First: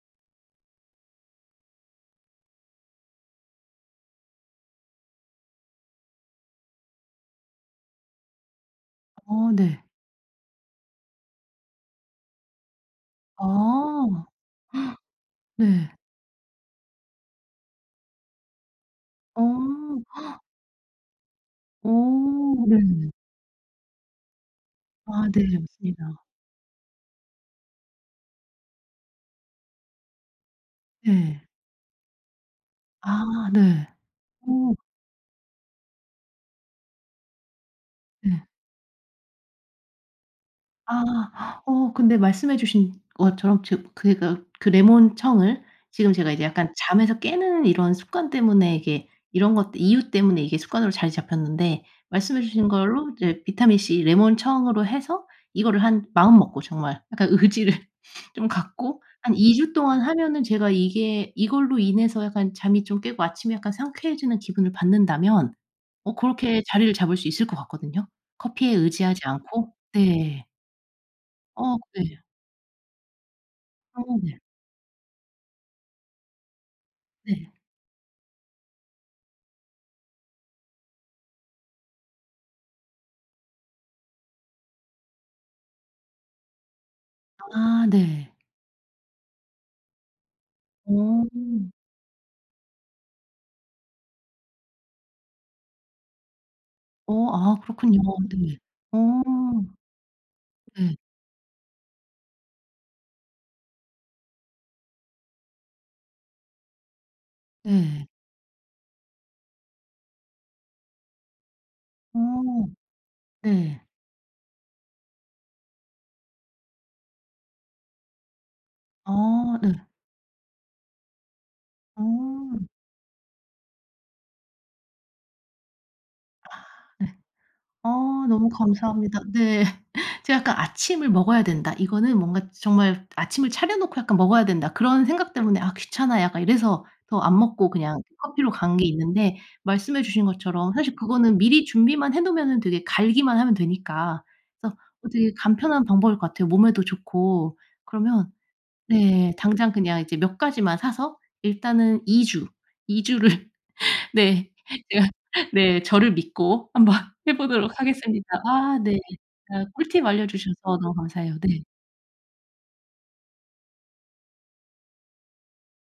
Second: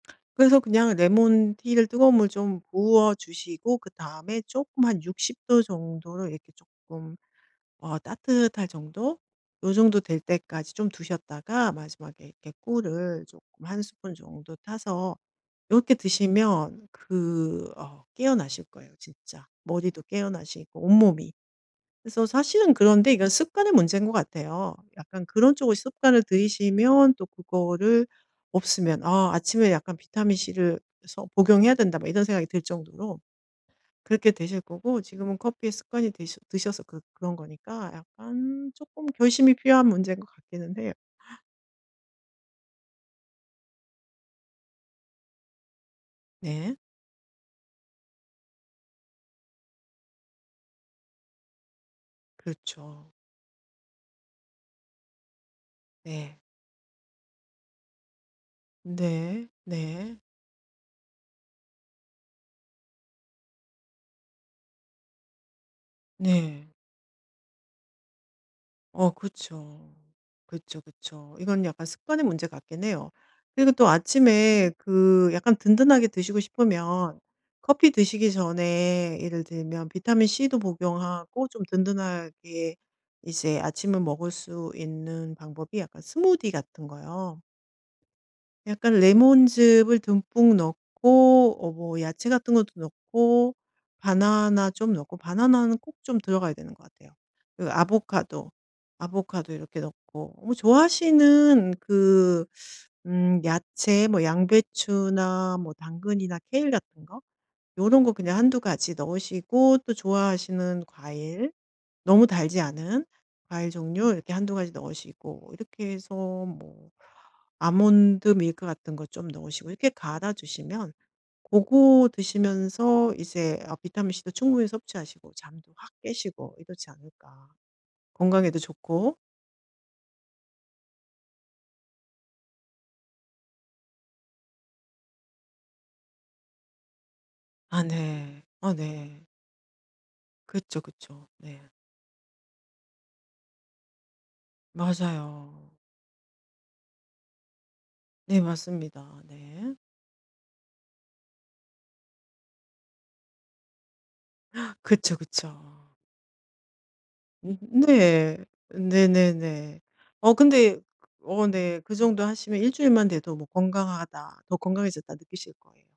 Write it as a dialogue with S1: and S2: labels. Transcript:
S1: 그래서 그냥 레몬 티를 뜨거운 물 좀 부어주시고 그다음에 쪼끔 한 60 도 정도로 이렇게 쪼끔 어 따뜻할 정도
S2: 어
S1: 요
S2: 네.
S1: 정도 될 때까지 좀 두셨다가 마지막에 이렇게 꿀을 쪼끔 1 스푼
S2: 아.
S1: 정도 타서
S2: 네.
S1: 이렇게 드시면 그 어 깨어나실 거예요
S2: 어.
S1: 진짜. 머리도 깨어나시고 온몸이.
S2: 어
S1: 그래서 사실은
S2: 네.
S1: 그런데 이건 습관의 문제인 것 같아요. 약간
S2: 아 네
S1: 그런 쪽을
S2: 맞습니다.
S1: 습관을 들이시면 또 그거를 없으면 '아 아침에 약간 비타민 C를 그래서
S2: 네.
S1: 복용해야 된다.' 뭐 이런 생각이 들 정도로
S2: 아 네.
S1: 그렇게 되실
S2: 어.
S1: 거고 지금은 커피에 습관이 드셔 드셔서 그 그런 거니까
S2: 네.
S1: 약간 쪼끔 결심이 필요한 문제인 것 같기는 해요.
S2: 아. 어 근데 말씀해 주신 것처럼 저 그러니까 그 레몬 청을 지금 제가 이제 약간
S1: 네.
S2: 잠에서 깨는 이런 습관 때문에 이게 이런 것들 이유 때문에 이게 습관으로 자리 잡혔는데 말씀해 주신 걸로
S1: 그렇죠.
S2: 이제 비타민c 레몬 청으로 해서 이거를 한
S1: 네.
S2: 마음먹고 정말 약간 의지를 좀 갖고 한
S1: 네.
S2: 2 주 동안
S1: 네.
S2: 하면은 제가 이게 이걸로 인해서 약간 잠이 좀 깨고 아침에 약간 상쾌해지는 기분을 받는다면 어 그렇게
S1: 네.
S2: 자리를 잡을 수 있을 것 같거든요 커피에
S1: 어
S2: 의지하지 않고.
S1: 그쵸.
S2: 네.
S1: 그쵸, 그쵸. 이건
S2: 어
S1: 약간
S2: 네.
S1: 습관의 문제 같기는 해요. 그리고 또
S2: 아 네.
S1: 아침에 그 약간 든든하게 드시고 싶으면
S2: 네.
S1: 커피 드시기 전에 예를 들면 비타민 C도 복용하고 좀 든든하게 이제 아침을 먹을 수 있는 방법이 약간 스무디 같은 거요.
S2: 아 네.
S1: 약간 레몬즙을 듬뿍 넣고 어
S2: 어.
S1: 뭐 야채 같은 것도 넣고 바나나 좀 넣고 바나나는 꼭 좀 들어가야 되는 것 같아요.
S2: 어 아
S1: 그
S2: 그렇군요.
S1: 아보카도,
S2: 네. 어.
S1: 아보카도 이렇게 넣고. 뭐
S2: 네.
S1: 좋아하시는 그 음 야채 뭐 양배추나 뭐 당근이나 케일 같은 거 요런
S2: 네.
S1: 거 그냥 1-2 가지 넣으시고 또 좋아하시는 과일
S2: 어.
S1: 너무 달지 않은 과일
S2: 네.
S1: 종류 이렇게 1-2 가지 넣으시고 이렇게 해서 뭐 아몬드 밀크 같은 거 좀
S2: 아
S1: 넣으시고
S2: 네.
S1: 이렇게 갈아 주시면
S2: 아.
S1: 고거 드시면서 이제 아 비타민 C도 충분히 섭취하시고 잠도 확
S2: 아
S1: 깨시고 이렇지
S2: 네.
S1: 않을까
S2: 아 너무
S1: 건강에도 좋고.
S2: 감사합니다. 네. 제가 약간 '아침을 먹어야 된다. 이거는 뭔가 정말 아침을 차려 놓고 약간 먹어야 된다.' 그런 생각 때문에 '아 귀찮아.' 약간 이래서 더 안 먹고
S1: 아
S2: 그냥
S1: 네.
S2: 커피로
S1: 아
S2: 간 게
S1: 네.
S2: 있는데 말씀해 주신 것처럼
S1: 그쵸,
S2: 사실
S1: 그쵸.
S2: 그거는
S1: 네.
S2: 미리 준비만 해 놓으면은 되게 갈기만 하면 되니까 그래서 어 되게
S1: 맞아요.
S2: 간편한 방법일 것 같아요 몸에도 좋고. 그러면
S1: 네 맞습니다.
S2: 네 당장
S1: 네.
S2: 그냥 이제 몇 가지만 사서 일단은 2 주, 2 주를 네 제가
S1: 그쵸,
S2: 네
S1: 그쵸.
S2: 저를 믿고 한번 해
S1: 음
S2: 보도록 하겠습니다.
S1: 네.
S2: 아 네. 아
S1: 네네네.
S2: 꿀팁
S1: 어
S2: 알려주셔서
S1: 근데
S2: 너무 감사해요.
S1: 어
S2: 네.
S1: 네 그 정도 하시면 1 주일만 돼도 뭐 '건강하다.', '더 건강해졌다.' 느끼실 거예요.